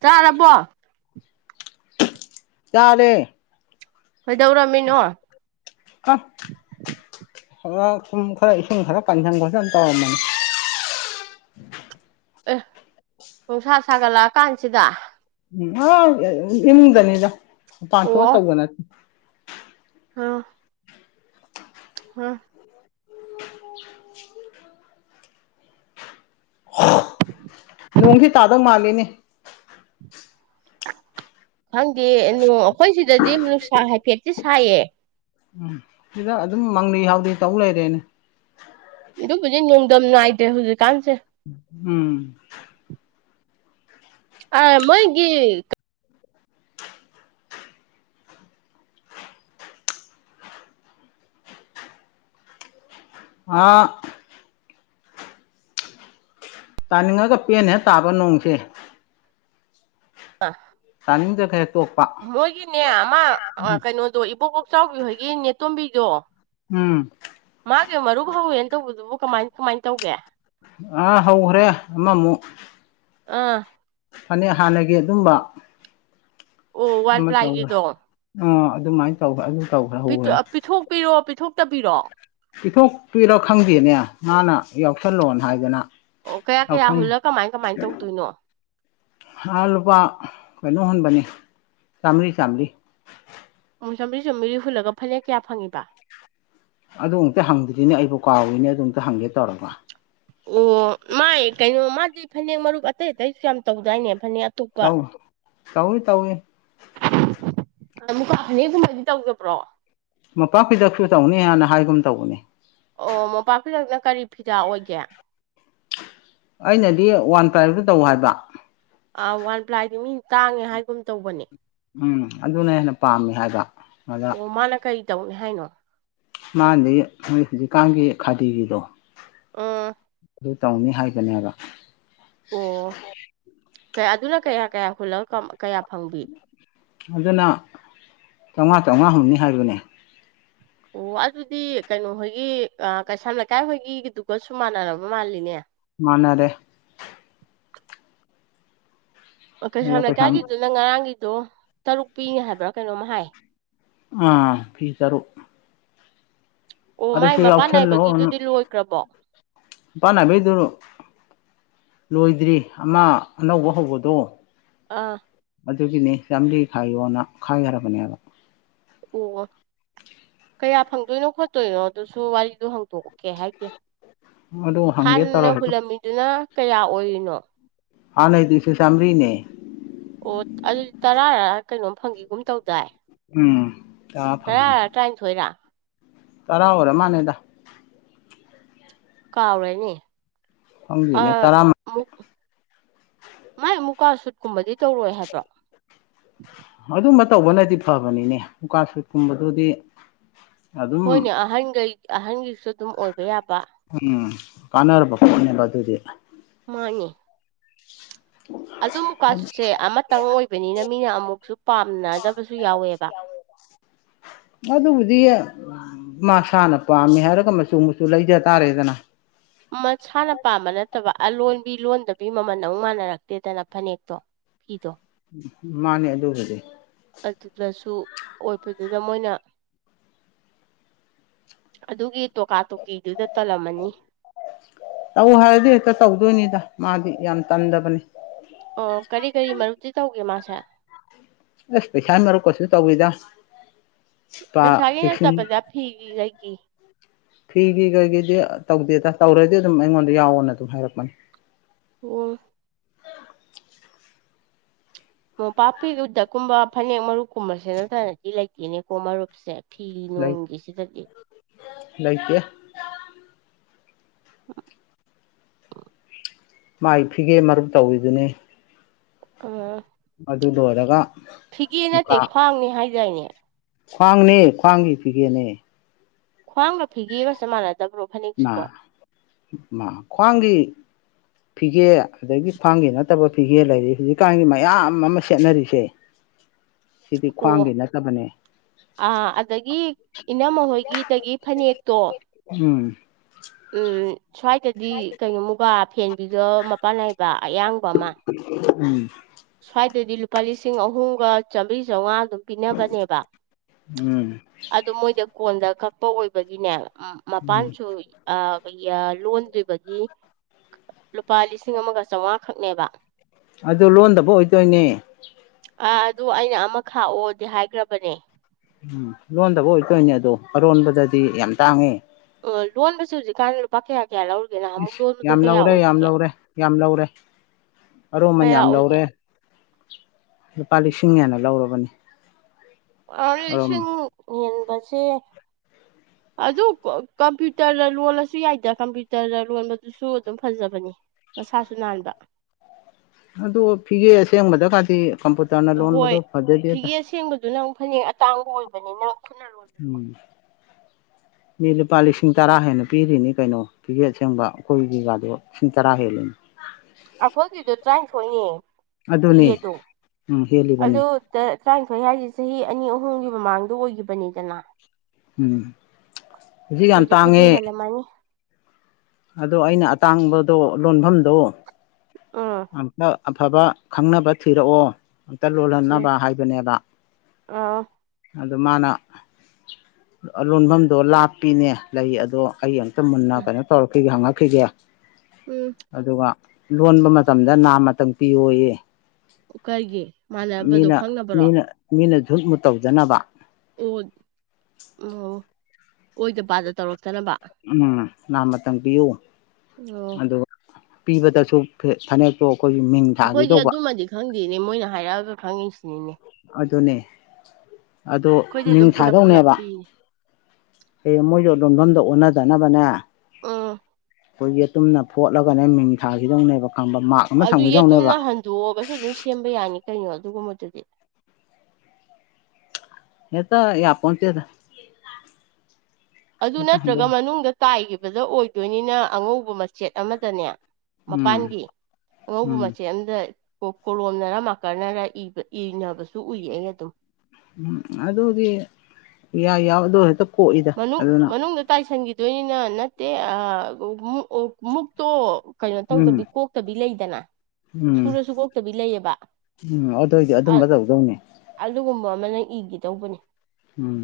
ꯆꯥꯔꯕꯣ ꯆꯔꯦ ꯀꯣꯏꯗꯧꯔꯝꯃꯤꯅꯣ ꯑ ꯈꯔ ꯁꯨꯝ ꯈꯔ ꯏꯁꯤꯡ ꯈꯔ ꯄꯪꯁꯪ ꯈꯁ ꯌꯥꯝ ꯇꯧꯔꯝꯃꯅꯤ ꯑꯦ ꯅꯨꯡꯁꯥ ꯁꯥꯒꯠꯂꯛꯑ ꯀꯥꯟꯁꯤꯗ ꯗꯅꯤꯖ ꯄꯥꯟꯊꯣ ꯑꯣ ꯇꯧꯕ ꯅ [unintelligible] ꯍꯥꯥ ꯅꯣꯪꯗꯤ ꯇꯥꯗꯣ ꯃꯥꯜ ꯀꯅꯦ ꯈꯪꯗꯦ ꯅꯨ ꯑꯩꯈꯣꯏ ꯁꯤꯗꯗꯤ ꯅꯨꯡꯁꯥ ꯍꯥꯏꯐꯦꯠꯇꯤ ꯁꯥꯏꯌꯦ ꯁꯤꯗ ꯑꯗꯨꯝ ꯃꯪꯅꯩ ꯍꯥꯎꯗꯦ ꯇꯧ ꯂꯩꯔꯦꯅꯦ ꯑꯗꯨꯝ ꯍꯧꯖꯤꯛ ꯣꯡꯗꯝ ꯉꯏꯇ꯭ꯔꯦ ꯍꯧꯖꯤꯛꯀꯥꯟꯁꯦ ꯎꯝ ꯑ ꯃꯣꯏꯒꯤ ꯑꯥ ꯇꯥꯅꯤꯡ ꯉꯒ ꯄꯦꯟ ꯍꯦꯛ ꯇꯥꯕ ꯅꯣꯡꯁꯦ ꯑ ꯇꯥꯅꯤꯡꯗ꯭ꯔꯒ ꯍꯦꯛ ꯇꯣꯛꯄ ꯃꯣꯏꯒꯤꯅꯦ ꯑꯃ ꯀꯩꯅꯣꯗꯣ ꯏꯕꯣꯛ ꯀꯥꯛꯆꯥꯎꯕꯤ ꯍꯣꯏꯒꯤ ꯅꯦꯇꯣꯝꯕꯤ ꯀꯣ ꯎꯝ ꯃꯥꯒꯦ ꯃꯔꯕꯥꯕ ꯌꯦꯟ ꯇꯧꯕꯗꯨ ꯀꯃꯥꯏ ꯀꯃꯥꯏ ꯅ ꯇꯧꯒꯦ ꯑꯥ ꯍꯧꯈ꯭ꯔꯦ ꯑꯃꯃꯨꯛ ꯑꯥ ꯐꯅꯦꯛ ꯍꯥꯟꯅꯒꯤ ꯑꯗꯨꯝꯕ ꯑꯣ ꯋꯥꯟ ꯄ꯭ꯂꯥꯏꯒꯤꯗꯣ ꯑ ꯑꯗꯨꯃꯥꯏꯅ ꯇꯧꯕ ꯑꯗꯨ ꯇꯧꯈ꯭ꯔꯦ ꯍꯧꯈ꯭ꯔꯦ ꯄꯤꯊꯣꯛꯄꯤꯔꯣ ꯄꯤꯊꯣꯛ ꯇꯕꯤꯔꯣꯑꯣ ꯄꯊꯣꯛꯇꯨꯏꯔꯣ ꯈꯪꯗꯦꯅꯦ ꯃꯥꯅ ꯌꯥꯎꯁꯜꯂꯣꯅ ꯍꯥꯏꯗꯅ ꯑꯣ ꯀꯌꯥ ꯀꯌꯥ ꯌꯥꯎꯁꯟ ꯍꯨꯜꯂ ꯀꯃꯥꯏ ꯀꯃꯥꯏ ꯇꯧꯗꯣꯏꯅꯣ ꯑꯥ ꯂꯨꯄꯥ ꯀꯩꯅꯣ ꯍꯨꯟꯕꯅꯦ ꯆꯥꯝꯃꯔꯤ ꯆꯥꯝꯃꯔꯤ ꯆꯝꯃꯔꯤ ꯆꯨꯝꯃꯔꯤ ꯍꯨꯂꯒ ꯐꯅꯦꯛ ꯀꯌꯥ ꯐꯪꯉꯤꯕ ꯑꯗꯨ ꯑꯃꯗ ꯍꯪꯗꯔ꯭ꯤꯅꯦ ꯑꯩꯕꯣ ꯀꯥꯎꯋꯏꯅꯦ ꯑꯗꯨꯝꯇ ꯍꯪꯒꯦ ꯇꯧꯔꯒ ꯑꯣ ꯃꯥꯥꯏ ꯀꯩꯅꯣ ꯃꯥꯗꯤ ꯐꯅꯦꯛ ꯃꯔꯨꯞ ꯑꯇꯩ ꯑꯇꯩꯁꯨ ꯌꯥꯝ ꯇꯧꯗꯥꯏꯅꯦꯕ ꯇꯧ ꯇꯧꯏ ꯇꯧꯏ ꯃꯨꯀꯥ ꯐꯅꯦꯛꯒꯨꯝꯃꯥꯏꯗꯤ ꯇꯧꯗꯕ꯭ꯔꯣ ꯃꯄꯥ ꯀꯩꯗꯁꯨ ꯇꯧꯅꯤ ꯍꯥꯏꯅ ꯍꯥꯏꯒꯨꯝ ꯇꯧꯕꯅꯦ ꯑꯣ ꯃꯣꯄꯥꯛ ꯐꯗꯛꯅ ꯀꯔꯤ ꯐꯤꯗꯥ ꯑꯣꯏꯒꯦ ꯑꯩꯅꯗꯤ ꯋꯥꯟ ꯄ꯭ꯔꯥꯏꯞꯇ ꯇꯧ ꯍꯥꯏꯕ ꯑ ꯋꯥꯟ ꯄ꯭ꯂꯥꯏꯗꯤ ꯃꯤ ꯇꯥꯡꯉꯦ ꯍꯥꯏ ꯎꯝ ꯑꯗꯨꯅ ꯍꯦꯟꯅ ꯄꯥꯝꯃꯦ ꯍꯥꯏꯕ ꯑꯗ ꯑꯣ ꯃꯥꯅ ꯀꯔꯤ ꯇꯧꯅꯤ ꯍꯥꯏꯅꯣ ꯃꯥꯥꯟꯗꯤ ꯅꯣꯏ ꯍꯧꯖꯤꯛꯀꯥꯟꯒꯤ ꯈꯥꯗꯤ ꯒꯤꯗꯣ ꯑꯣ ꯑꯗꯨ ꯇꯧꯅꯤ ꯍꯥꯏꯕꯅꯦꯕꯥ ꯑꯣ ꯑꯗꯨꯅ ꯀꯌꯥ ꯀꯌꯥ ꯍꯨꯜꯂ ꯀꯌꯥ ꯐꯪꯕꯤ ꯑꯗꯨꯅ ꯆꯥꯝꯃꯉꯥ ꯆꯥꯃꯉꯥ ꯍꯨꯝꯅꯤ ꯍꯥꯏꯕꯅꯦ ꯑꯣ ꯑꯗꯨꯗꯤ ꯀꯩꯅꯣꯍꯣꯏꯒꯤ ꯀꯩꯁꯥꯝ ꯂꯩꯀꯥꯏ ꯍꯣꯏꯒꯤꯗꯨꯒꯁꯨ ꯃꯥꯟꯅꯔꯕ ꯃꯥꯜꯂꯤꯅꯦ ꯃꯥꯅꯦꯗꯦ ꯃ ꯀꯩ ꯑꯗꯨꯒ ꯁꯃ ꯄꯩꯁꯥ ꯀꯒꯗ ꯅꯪ ꯉꯔꯥꯡ ꯑꯗꯣ ꯇꯔꯨꯛ ꯄꯤꯅꯦ ꯍꯥꯏꯕ꯭ꯔꯥ ꯀꯩꯅꯣꯝꯃ ꯍꯥꯏ ꯑꯥ ꯐꯤ ꯆꯔꯨ ꯑꯣ ꯃꯥꯏ ꯑꯗꯨꯗꯁꯨ ꯃꯄꯥꯟ ꯌꯥꯎꯁꯜꯂꯣꯅ ꯅꯥꯏꯕꯒꯤꯗꯨꯗꯤ ꯂꯣꯏꯈ꯭ꯔꯕꯣ ꯄꯥꯟꯅꯕꯗꯨ ꯂꯣꯏꯗ꯭ꯔꯤ ꯑꯃ ꯑꯅꯧꯕ ꯍꯧꯕꯗꯣ ꯑꯥ ꯑꯗꯨꯒꯤꯅꯤ ꯆꯔꯤ ꯈꯥꯏꯌꯣꯅ ꯈꯥꯏꯈ꯭ꯔꯕꯅꯦꯕ ꯑꯣ ꯀꯌꯥ ꯐꯪꯗꯣꯏꯅꯣ ꯈꯣꯠꯇꯣꯏꯅꯣ ꯑꯗꯨꯁꯨ ꯋꯥꯔꯤꯗꯣ ꯍꯥꯡꯗꯣꯛꯎꯀꯦ ꯍꯥꯏꯗꯤꯦ ꯑꯂ ꯍꯪꯦ ꯇꯔꯣ ꯍ ꯀꯌꯥ ꯑꯣꯏꯔꯤꯅꯣ ꯑꯅꯩꯗꯤꯁꯤ ꯆꯃꯔꯤꯅꯦ ꯑꯣ ꯑꯗꯨꯗꯤ ꯇꯔꯥ ꯀꯩꯅꯣꯝ ꯐꯪꯈꯤꯒꯨꯝ ꯇꯧꯗꯥꯏ ꯎꯝ ꯀ ꯐꯪꯅꯤ ꯇꯔꯥꯔ ꯇꯔꯥꯅꯤꯊꯣꯏꯔ ꯇꯔꯥ ꯑꯣꯏꯔꯦ ꯃꯥꯅꯦꯗ ꯀꯥꯎꯔꯦꯅꯦ ꯍꯒꯅꯦ ꯑ ꯇꯔꯥ ꯃꯨꯛ ꯃꯥꯏ ꯃꯨꯀꯥ ꯁꯨꯠ ꯀꯨꯝꯕꯗꯤ ꯇꯧꯔꯣꯏ ꯍꯥꯏꯕ꯭ꯔꯣ ꯑꯗꯨꯝꯕ ꯇꯧꯕꯅꯗꯤ ꯐꯕꯅꯤꯅꯦ ꯎꯀꯥ ꯁꯨꯠꯀꯨꯝꯕꯗꯨꯗꯤ ꯑꯗꯨꯝ ꯍꯣꯏꯅꯦ ꯑꯍꯔꯅꯤꯒ ꯑꯍꯟꯒꯤ ꯎꯝ ꯀꯅꯔ ꯄ ꯐꯔꯤ ꯃꯥꯅꯤ ꯑꯗꯨ ꯃꯨꯛꯀꯥꯁꯨꯨꯠꯁꯦ ꯑꯃꯇꯪ ꯑꯣꯏꯕꯅꯤꯅ ꯃꯤꯅ ꯑꯃꯨꯛꯁꯨ ꯄꯥꯝꯅꯗꯕꯁꯨ ꯌꯥꯎꯋꯦꯕ ꯑꯗꯨꯕꯨꯗꯤ ꯃꯥꯁꯥꯅ ꯄꯥꯝꯃꯦ ꯍꯥꯏꯔꯒ ꯃꯆꯨ ꯃꯆꯨ ꯂꯩꯖ ꯇꯥꯔꯦꯗꯅ ꯃꯁꯥꯅ ꯄꯥꯝꯕ ꯅꯠꯇꯕ ꯑꯂꯣꯟꯕꯤ ꯂꯣꯟꯗꯕꯤ ꯃꯃꯜ ꯑꯃꯨꯛ ꯃꯥꯟꯅꯔꯛꯇꯦꯗꯅ ꯐꯅꯦꯛꯇꯣ ꯐꯤꯗꯣ ꯃꯥꯅꯦ ꯑꯗꯨꯁꯨꯗꯤ ꯑꯗꯨꯗꯁꯨ ꯑꯣꯏꯕꯗꯨꯗ ꯃꯣꯏꯅ ꯑꯗꯨꯒꯤ ꯇꯣꯀꯥ ꯇꯣꯀꯤꯗꯨꯗ ꯇꯜꯂꯝꯃꯅꯤ ꯇꯧ ꯍꯥꯏꯔꯗꯤ ꯍꯦꯛꯇ ꯇꯧꯗꯣꯏꯅꯤꯗ ꯃꯥꯗꯤ ꯌꯥꯝ ꯇꯟꯗꯕꯅꯤ ꯑꯣ ꯀꯔꯤ ꯀꯔꯤ ꯃꯔꯨꯞꯇꯤ ꯇꯧꯒꯦ ꯃꯥꯁꯦ ꯑꯁ ꯃꯔꯨꯞꯀꯁꯨ ꯇꯧꯏꯗ ꯄ ꯄꯩꯁꯥꯒꯤ ꯂꯤꯁꯤꯡ ꯅꯠꯇꯕꯗ ꯐꯤꯒꯤ ꯀꯩꯒꯤ ꯐꯤꯒꯤ ꯀꯩꯒꯤꯗꯤ ꯑꯗꯨꯝ ꯇꯧꯗꯦꯗ ꯇꯧꯔꯗꯤ ꯑꯗꯨꯝ ꯑꯩꯉꯣꯟꯗ ꯌꯥꯎꯑꯣꯅ ꯑꯗꯨꯝ ꯍꯥꯏꯔꯛꯄꯅꯤ ꯑꯣ ꯃꯣꯝꯄꯥꯛ ꯐꯤ ꯎꯗꯛꯀꯨꯝꯕ ꯐꯅꯦꯛ ꯃꯔꯨꯞꯀꯨꯝꯕꯁꯦ ꯅꯠꯇꯗꯤ ꯂꯩꯇꯦꯅꯦꯀꯣ ꯃꯔꯨꯞꯁꯦ ꯂꯩ ꯐꯤꯅꯣꯡꯒꯤ ꯁꯤ ꯗꯗꯤ ꯂꯩꯇꯦ ꯑꯟꯑꯣꯗꯤꯕꯜ ꯃꯥꯏ ꯐꯤꯒꯦ ꯃꯔꯨꯞ ꯇꯧꯏꯗꯨꯅꯦ ꯑꯝ ꯑꯗꯨ ꯂꯣꯏꯔꯒ ꯐꯤꯒꯦ ꯅꯠꯇꯦ ꯃꯨꯀꯥ ꯈ꯭ꯋꯥꯡꯅꯦ ꯍꯥꯏꯗꯥꯏꯅꯦ ꯈ꯭ꯋꯥꯡꯅꯦ ꯈ꯭ꯋꯥꯡꯒꯤ ꯐꯤꯒꯦꯅꯦ ꯈ꯭ꯋꯥꯡ ꯒ ꯐꯤꯒꯦꯒꯁ ꯃꯥꯥꯟꯅ ꯏꯃꯥ ꯃꯥ ꯈ꯭ꯋꯥꯡꯒꯤ ꯐꯤꯒꯦ ꯑꯗꯒꯤ ꯈ꯭ꯋꯥꯡꯒꯤ ꯅꯠꯇꯕ ꯐꯤꯒꯦ ꯂꯩꯔꯤ ꯍꯧꯖꯤꯛꯀꯥꯟꯒꯤ ꯃꯌꯥꯝ ꯑꯃ ꯁꯦꯠꯅꯔꯤꯁꯦ ꯁꯤꯗꯤ ꯑꯣ ꯈ꯭ꯋꯥꯡꯒꯤ ꯅꯠꯇꯕꯅꯦ ꯑꯥ ꯑꯗꯒꯤ ꯏꯅꯝꯃ ꯍꯣꯏꯒꯤꯗꯒꯤ ꯐꯅꯦꯛꯇꯣ ꯎꯝ ꯎꯝ ꯁ꯭ꯋꯥꯏꯗꯗꯤ ꯀꯩꯅꯣ ꯃꯨꯒꯥ ꯐꯦꯟꯕꯤꯗꯣ ꯃꯄꯥꯟ ꯅꯥꯏꯕ ꯑꯌꯥꯡꯕ ꯑꯃ ꯎꯝ ꯁ꯭ꯋꯥꯏꯗꯗꯤ ꯂꯨꯄꯥ ꯂꯤꯁꯤꯡ ꯑꯍꯨꯝꯒ ꯆꯥꯝꯃꯔꯤ ꯆꯥꯝꯃꯉꯥ ꯑꯗꯨꯝ ꯄꯤꯅꯕꯅꯦꯕ ꯎꯝ ꯑꯗꯨ ꯃꯣꯏꯗ ꯀꯣꯟꯗ ꯀꯛꯄ ꯑꯣꯏꯕꯒꯤꯅꯦ ꯑꯝ ꯎꯝ ꯃꯄꯥꯟꯁꯨ ꯑꯥ ꯈꯣꯏꯒꯤ ꯑ ꯂꯣꯟꯗ꯭ꯔꯤꯕꯒꯤ ꯂꯨꯄꯥ ꯂꯤꯁꯤꯡ ꯑꯃꯒ ꯆꯧꯉꯥ ꯈꯛꯅꯦꯕ ꯑꯗꯨ ꯂꯣꯟꯗꯕ ꯑꯣꯏꯗꯣꯏꯅꯦ ꯑꯥ ꯑꯗꯨ ꯑꯩꯅ ꯑꯃ ꯈꯥꯛꯑꯣꯗꯤ ꯍꯥꯏꯒ꯭ꯔꯕꯅꯦ ꯎꯝ ꯂꯣꯟꯗꯕ ꯑꯣꯏꯗꯣꯏꯅꯦ ꯑꯗꯣ ꯑꯔꯣꯟꯕꯗꯗꯤ ꯌꯥꯝ ꯇꯥꯡꯉꯦ ꯑꯣ ꯂꯣꯟ ꯕꯁꯤ ꯍꯧꯖꯤꯛꯀꯥꯥꯟ ꯂꯨꯄꯥ ꯀ꯭ꯌꯥ ꯏꯁ ꯌꯥꯝ ꯂꯧꯔꯦ ꯌꯥꯝ ꯂꯧꯔꯦ ꯌꯥꯝ ꯂꯧꯔꯦ ꯑꯔꯨꯃꯟ ꯀꯌꯥ ꯌꯥꯝ ꯑꯣꯏꯒꯦ ꯂꯧꯔꯦ ꯂꯨꯄꯥ ꯂꯤꯁꯤꯡ ꯍꯦꯟꯅ ꯂꯧꯔꯕꯅꯤ ꯑꯥ ꯌ ꯂꯤꯁꯤꯡ ꯑꯔꯣꯟꯃꯟ ꯍꯦꯟ ꯕꯁꯦ ꯑꯗꯨ ꯀꯝꯄ꯭ꯌꯨꯇꯔꯗ ꯂꯣꯜꯂꯁꯨ ꯌꯥꯏꯗ ꯀꯝꯄ꯭ꯌꯨꯇꯔꯗ ꯂꯣꯟꯕꯗꯨꯁꯨ ꯑꯗꯨꯝ ꯐꯖꯕꯅꯤ ꯃꯁꯥꯁꯨ ꯅꯥꯟꯕ ꯑꯗꯣ ꯐꯤꯒꯦ ꯑꯁꯦꯡꯕꯗꯒꯥꯗꯤ ꯍꯣꯏ ꯐꯤꯒꯦ ꯑꯁꯦꯡꯕꯗꯨꯅ ꯑꯃꯨꯛ ꯐꯅꯦꯛ ꯑ ꯇꯥꯡꯕ ꯑꯣ ꯏꯕꯅꯤꯅ ꯈꯨꯅ ꯎꯝ ꯃꯤ ꯂꯨꯄꯥ ꯂꯤꯁꯤꯡ ꯇꯔꯥ ꯍꯦꯟꯅ ꯄꯤꯔꯤꯅꯤ ꯀꯩꯅꯣ ꯐꯤꯒꯦ ꯑꯁꯦꯡꯕ ꯑꯩꯈꯣꯏꯒꯤꯒꯥꯗꯣ ꯂꯤꯁꯤꯡ ꯇꯔꯥ ꯍꯦꯜꯂꯤꯅꯤ ꯑꯐꯣꯏꯒꯤꯗꯣ ꯇꯔꯥꯅꯤꯊꯣꯏꯅꯦ ꯑꯗꯨꯅꯤ ꯐꯤꯒꯦꯗꯣ ꯎꯝ ꯍꯦꯜꯂꯤꯕꯅꯤ ꯑꯗꯨꯗ ꯇꯔꯥꯅꯤꯊꯣꯏ ꯍꯥꯏꯁꯦ ꯆꯍꯤ ꯑꯅꯤ ꯑꯍꯨꯝꯒꯤ ꯃꯃꯥꯡꯗ ꯑꯣꯏꯒꯤꯕꯅꯤꯗꯅ ꯎꯨꯝ ꯍꯧꯖꯤꯛ ꯌꯥꯝ ꯍꯧꯖꯤꯛꯄꯨꯗꯤ ꯇꯥꯡꯉꯦ ꯍꯦꯜꯂꯝꯃꯅꯤ ꯑꯗꯣ ꯑꯩꯅ ꯑꯇꯥꯡꯕꯗꯣ ꯂꯣꯟꯐꯝꯗꯣ ꯎꯝ ꯑꯝꯄ ꯑꯐꯕ ꯈꯪꯅꯕ ꯊꯤꯔꯛꯑꯣ ꯎꯝ ꯇꯂꯣꯜꯔꯟꯅꯕ ꯍꯥꯏꯕꯅꯦꯕ ꯑꯥ ꯑꯗꯣ ꯃꯥꯅ ꯑ ꯂꯣꯟꯐꯝꯗꯣ ꯂꯥꯞꯄꯤꯅꯦ ꯂꯩ ꯑꯗꯣ ꯑꯩ ꯇ ꯃꯨꯅꯥ ꯀꯩꯅꯣ ꯇꯧꯔꯛꯈꯤꯒꯦ ꯍꯪꯉꯛ ꯈꯩꯗ ꯎꯝ ꯑꯗꯨꯒ ꯂꯣꯟꯕ ꯃ ꯃꯇꯝꯗ ꯅꯥꯝꯃꯇꯪ ꯄꯤꯌꯣꯌꯦ ꯀꯩꯒꯤ ꯃꯥꯟꯅꯕꯗꯣ ꯃꯤꯅ ꯈꯪꯅꯕꯔꯣ ꯃꯤꯅ ꯃꯤꯅ ꯖꯨꯠ ꯃꯨꯠ ꯇꯧꯗꯅꯕ ꯑꯣꯠ ꯎꯝ ꯑꯣꯏꯗ ꯄꯥꯗ ꯇꯧꯔꯛꯇꯅꯕ ꯎꯨꯝ ꯅꯥꯃꯇꯪ ꯄꯤꯌꯨ ꯑꯣ ꯑꯗꯨꯒ ꯄꯤꯕꯗꯁꯨ ꯐꯅꯦꯛꯇꯣ ꯑꯩꯈꯣꯏꯒꯤ ꯃꯤꯡ ꯊꯥꯒꯦ ꯇꯧꯕ ꯗꯦꯅꯦ ꯃꯣꯏꯅ ꯍꯥꯏꯔꯛꯑꯒ ꯈꯪꯉꯤꯁꯤꯅꯤꯅꯦ ꯑꯗꯨꯅꯦ ꯑꯗꯣ ꯑꯩꯈꯣꯏꯗꯤ ꯃꯤꯡ ꯑꯗꯨꯝ ꯄꯨꯂꯞ ꯄꯨꯂꯞ ꯊꯥꯗꫭꯛꯅꯦꯕ ꯄꯤꯅꯦ ꯍꯌꯦꯡ ꯃꯣꯏ [unintelligible] ꯂꯣꯟꯐꯝꯗꯣ ꯑꯣꯟꯅꯗꯅꯕꯅꯦ ꯎꯨꯝ ꯑꯩꯈꯣꯏꯒꯤ ꯇꯨꯝꯅ ꯐꯣꯠꯂꯒꯅꯦ ꯃꯤꯡ ꯊꯥꯒꯤꯗꯧꯅꯦꯕ ꯑꯗꯨ ꯌꯦꯇꯨꯝꯅ ꯍꯟꯗꯣꯛꯑꯕꯁꯨ ꯑꯗꯨꯝ ꯁꯦꯝꯕ ꯌꯥꯅꯤ ꯀꯩꯅꯣ ꯑꯗꯨꯒꯨꯝꯕꯗꯨꯗꯤ ꯍꯦꯛꯇ ꯌꯥꯄꯣꯟꯇꯦꯗ ꯑꯗꯨ ꯍꯦꯛꯇ ꯅꯠꯇ꯭ꯔꯒ ꯍꯟꯗꯣꯛ ꯃꯅꯨꯡꯗ ꯇꯥꯏꯒꯤꯕ ꯕꯗ ꯑꯣꯏꯗꯣꯏꯅꯤꯅ ꯑꯉꯧꯕ ꯃꯆ ꯁꯦꯠ ꯑꯃꯗꯅꯦ ꯎꯝ ꯃꯄꯥꯟꯒꯤ ꯑꯉꯧꯕ ꯎꯝ ꯃꯆꯦꯠ ꯑꯃꯅ ꯀꯣꯂꯣꯝꯅꯔ ꯃꯥꯀꯟꯅꯔ ꯏ ꯏꯅꯕꯁꯨ ꯎꯏꯌꯦ ꯑꯩ ꯑꯗꯨꯝ ꯎꯝ ꯑꯗꯨꯗꯤ ꯌꯥ ꯌꯥꯎꯗꯣ ꯍ ꯃꯅꯨꯡ ꯃꯅꯨꯡꯗ ꯇꯥꯏꯁꯤꯟꯈꯤ ꯗꯣꯏꯅꯤꯅ ꯅꯠꯇꯦ ꯑ ꯃꯨꯛ ꯑ ꯃꯨꯛꯇꯣ ꯀꯩꯅꯣ ꯇꯧꯗꯕꯤ ꯎꯝ ꯀꯣꯛꯇꯕꯤ ꯂꯩ ꯀꯅꯥ ꯎꯝ ꯎꯝ ꯑꯗꯨ ꯑꯣꯏꯗꯤ ꯑꯗꯨꯝꯕ ꯇꯧꯗꯧꯅꯤ ꯑꯗꯨꯒꯨꯝꯕ ꯑꯃꯅꯪ ꯏꯒꯦ ꯇꯧꯕꯅꯦ ꯎꯝ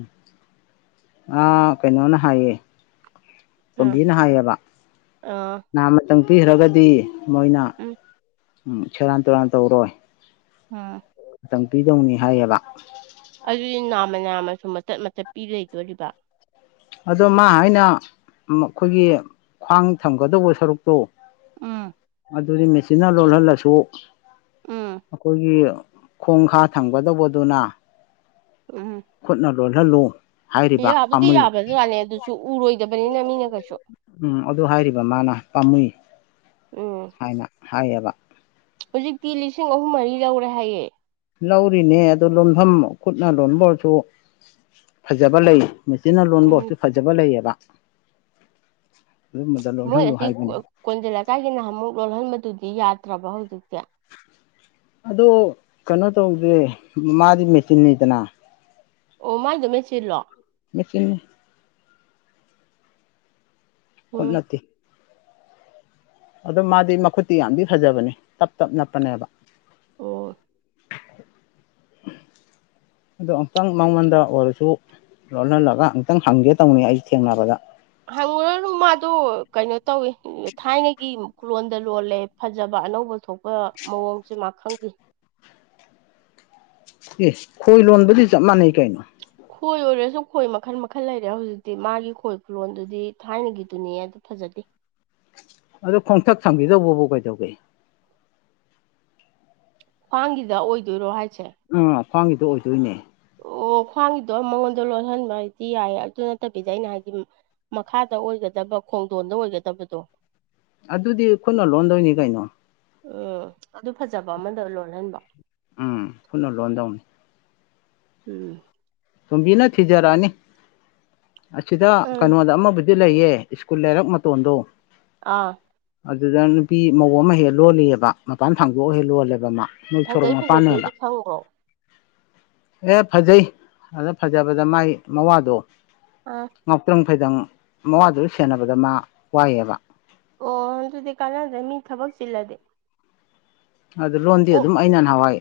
ꯑꯥ ꯀꯩꯅꯣꯅ ꯍꯥꯏꯌꯦꯑꯌꯦ ꯑꯥ ꯀꯣꯝꯕꯤꯅ ꯍꯥꯏꯌꯦꯕ ꯑꯥ ꯅꯍ ꯃꯇꯝ ꯄꯤꯔꯒꯗꯤ ꯃꯅꯥ ꯎꯝ ꯎꯝ ꯁꯦꯔꯥꯟ ꯇꯨꯔꯥꯟ ꯇꯧꯔꯣꯏ ꯑꯝ ꯃꯇꯝ ꯄꯤꯗꯧꯅꯤ ꯍꯥꯏꯌꯦꯕ ꯑꯗꯨꯗꯤ ꯅꯥꯝꯃ ꯅꯥꯝꯃꯁꯨ ꯃꯆꯠ ꯃꯆꯠ ꯄꯤ ꯂꯩꯣꯏꯗꯣꯔꯤꯕ ꯑꯗꯣ ꯃꯥ ꯍꯥꯏꯅ ꯑꯩꯈꯣꯏꯒꯤ ꯈ꯭ꯋꯥꯡ ꯊꯝꯒꯗꯧꯕ ꯁꯔꯨꯛꯇꯣ ꯎꯝ ꯑꯗꯨꯗꯤ ꯃꯦꯆꯤꯟꯅ ꯂꯣꯜꯍꯜꯂꯁꯨ ꯎꯝ ꯑꯩꯈꯣꯏꯒꯤ ꯈꯣꯡꯈꯥ ꯊꯝꯒꯗꯧꯕꯗꯨꯅ ꯎꯝ ꯂꯣꯜꯍꯜꯂꯨ ꯍꯥꯏꯔꯤꯕ ꯌꯥꯕꯨꯗꯤ ꯄꯥꯝꯃꯨꯏ ꯌꯥꯕ꯭ꯔꯖꯖꯠꯅꯤ ꯑꯗꯨꯁꯨ ꯎꯔꯣꯏꯗꯕꯅꯤꯅ ꯃꯤꯅ ꯀꯩꯁꯨ ꯄꯥꯃ ꯎꯝ ꯍꯥꯏꯌꯦꯕ ꯍꯧꯖꯤꯛꯇꯤ ꯂꯤꯁꯤꯡ ꯑꯍꯨꯝ ꯃꯔꯤ ꯂꯧꯔꯦ ꯍꯥꯏꯌꯦ ꯂꯧꯔꯤꯅꯦ ꯑꯗꯨ ꯂꯣꯟꯐꯝ ꯈꯨꯠꯅ ꯂꯣꯟꯕ ꯑꯣꯏꯔꯁꯨ ꯐꯖꯕ ꯂꯩ ꯃꯦꯆꯤꯟꯅ ꯂꯣꯟꯕ ꯎꯝ ꯑꯣꯁꯨ ꯐꯖꯕ ꯂꯩꯌꯦꯕ [unintelligible] ꯃꯣꯏ ꯂꯣꯜꯍꯜꯂꯨ ꯑꯁꯤꯁꯤ ꯍꯥꯏꯕꯅꯤ ꯀꯣꯟꯖꯂ ꯀꯥꯏꯒꯤꯅꯨꯛ ꯂꯣꯜꯍꯟꯕꯗꯨꯗꯤ ꯌꯥꯗ꯭ꯔꯕ ꯍꯧꯖꯤꯛꯁꯦ ꯑꯗꯣ ꯀꯅꯣ ꯇꯧꯖꯦ ꯃꯥꯗꯤ ꯃꯦꯆꯤꯟ ꯅꯤꯗꯅꯥ ꯑꯣꯃ ꯏꯃꯦ ꯆꯔꯂꯣ ꯃꯦꯆ ꯎꯝ ꯈꯨꯠꯅꯠꯇ ꯑꯗꯣ ꯃꯥꯗꯤ ꯃꯈꯨꯠꯇꯤ ꯌꯥꯝꯗꯤ ꯐꯖꯕꯅꯦ ꯇꯞ ꯇꯞ ꯅꯞꯄꯅꯦꯕ ꯍꯣ ꯍꯣꯏ ꯑꯣ ꯑꯃꯨꯛꯇꯪ ꯃꯉꯣꯟꯗ ꯑꯣꯏꯔꯁꯨ ꯂꯣꯍꯜꯂꯒ ꯑꯃꯨꯛꯇꯪ ꯍꯪꯒꯦ ꯇꯧꯅꯤ ꯑꯩꯁꯦ ꯊꯦꯡꯅꯕꯗ ꯀꯩꯅ ꯇꯧꯋꯦ ꯊꯥꯏꯅꯒꯤ ꯑꯃꯨ ꯈꯨꯔꯣꯟꯗ ꯂꯣꯜꯂꯦ ꯐꯖꯕꯥ ꯑꯅꯧꯕ ꯊꯣꯛꯄ ꯃꯑꯣꯡꯁꯦ ꯃꯥ ꯈꯪꯗꯦ ꯑꯦ ꯈꯣꯏ ꯂꯣꯟꯕꯗꯤ ꯆꯞ ꯃꯥꯟꯅꯩ ꯀꯩꯅꯣ ꯈꯣꯏ ꯑꯣꯏꯔꯁꯨ ꯈꯣꯏ ꯃꯈꯜ ꯃꯈꯜ ꯂꯩꯔꯦ ꯍꯧꯖꯤꯛꯇꯤ ꯃꯥꯒꯤ ꯈꯣꯏ ꯈꯨꯣꯟꯗꯨꯗꯤ ꯊꯥꯏꯅꯒꯤꯗꯨꯨꯅꯤꯌꯦ ꯑꯗꯨ ꯐꯖꯗꯦ ꯑꯗꯣ ꯈꯣꯡꯊꯛ ꯊꯝꯈꯤꯗꯧꯕꯕꯨ ꯀꯩꯗꯧꯒꯦ ꯈ꯭ꯋꯥꯡꯒꯤꯗ ꯑꯣꯏꯗꯣꯏꯔꯣ ꯍꯥꯏ ꯑ ꯈ꯭ꯋꯥꯡꯒꯤꯗꯣ ꯑꯣꯏꯗꯣꯏꯅꯦ ꯑꯣ ꯈ꯭ꯋꯥꯡꯒꯤꯗꯣ ꯃꯉꯣꯟꯗ ꯂꯣꯟꯍꯟꯕ ꯍꯥꯏꯗꯤ ꯌꯥꯏꯌꯦ ꯑꯗꯨ ꯅꯠꯇꯕꯤꯗ ꯑꯩꯅ ꯍꯥꯏꯗꯤ ꯃꯈꯥꯗ ꯑꯣꯏꯒꯗꯕ ꯈꯣꯡꯗꯣꯟꯗ ꯑꯣꯏꯒꯗꯕꯗꯣ ꯑꯗꯨꯗꯤ ꯈꯨꯠꯅ ꯂꯣꯟꯗꯣꯏꯅꯤ ꯀꯩꯅꯣ ꯑꯣ ꯑꯗꯨ ꯐꯖꯕ ꯑꯃꯗ ꯂꯣꯜꯍꯟꯕ ꯎꯝ ꯈꯨꯠꯅ ꯂꯣꯟꯗꯧꯅꯤ ꯎꯝ ꯇꯣꯝꯕꯤ ꯅ ꯊꯤꯖꯔꯥꯅꯤ ꯑꯁꯤꯗ ꯎꯝ ꯀꯩꯅꯣꯗ ꯑꯃꯕꯨꯗ ꯑꯗꯨ ꯂꯩꯌꯦ ꯁ꯭ꯀꯨꯜ ꯂꯩꯔꯛ ꯃꯇꯣꯟꯗꯣ ꯑꯥ ꯑꯗꯨꯗ ꯅꯨꯄꯤ ꯃꯑꯣꯡ ꯑꯃ ꯍꯦꯛ ꯂꯣꯜꯂꯤꯑꯕ ꯃꯄꯥꯟ ꯊꯥꯡꯗꯣꯛꯑ ꯍꯦꯛ ꯂꯣꯜꯂꯦꯕ ꯑꯃ ꯐꯖꯩ ꯐꯖꯗꯗꯤ ꯈꯪꯕ꯭ꯔꯣ ꯑꯦ ꯐꯖꯩ ꯑꯗꯨꯗ ꯐꯖꯕꯗ ꯃꯥꯏ ꯃꯋꯥꯗꯣ ꯑꯥ ꯃꯥꯄ꯭ꯔꯝ ꯈꯣꯏꯗꯪ ꯃꯋꯥꯗꯨꯗ ꯁꯦꯟꯅꯕꯗ ꯃꯥ ꯋꯥꯏꯌꯦꯕ ꯑꯣ ꯑꯗꯨꯗꯤ ꯀꯥꯟꯅꯗ꯭ꯔꯦ ꯃꯤ ꯊꯕꯛ ꯆꯤꯜꯂꯗꯤ ꯑꯗꯨ ꯂꯣꯟꯗꯤ ꯑꯣ ꯑꯗꯨꯝ ꯑꯩꯅ ꯍ ꯅꯍꯥꯟꯋꯥꯏ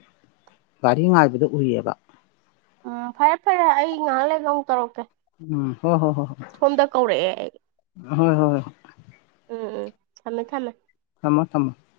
ꯒꯥꯔꯤ ꯉꯥꯏꯕꯗꯨ ꯎꯏꯌꯦꯕ ꯎꯝ ꯐꯔꯦ ꯐꯔꯦ ꯑꯩ ꯉꯥꯏꯍꯥꯛ ꯂꯩꯒ ꯑꯃꯨꯛ ꯇꯧꯔꯛꯀꯦ ꯎꯝ ꯍꯣꯏ ꯍꯣꯏ ꯍꯣꯏ ꯁꯣꯝꯗ ꯀꯧꯔꯛꯑꯦ ꯑꯩ ꯍꯣꯏ ꯍꯣꯏ ꯎꯝ ꯎꯝ ꯊꯝꯃꯦ ꯊꯝꯃꯦ ꯊꯝꯃꯣ ꯊꯝꯃꯣ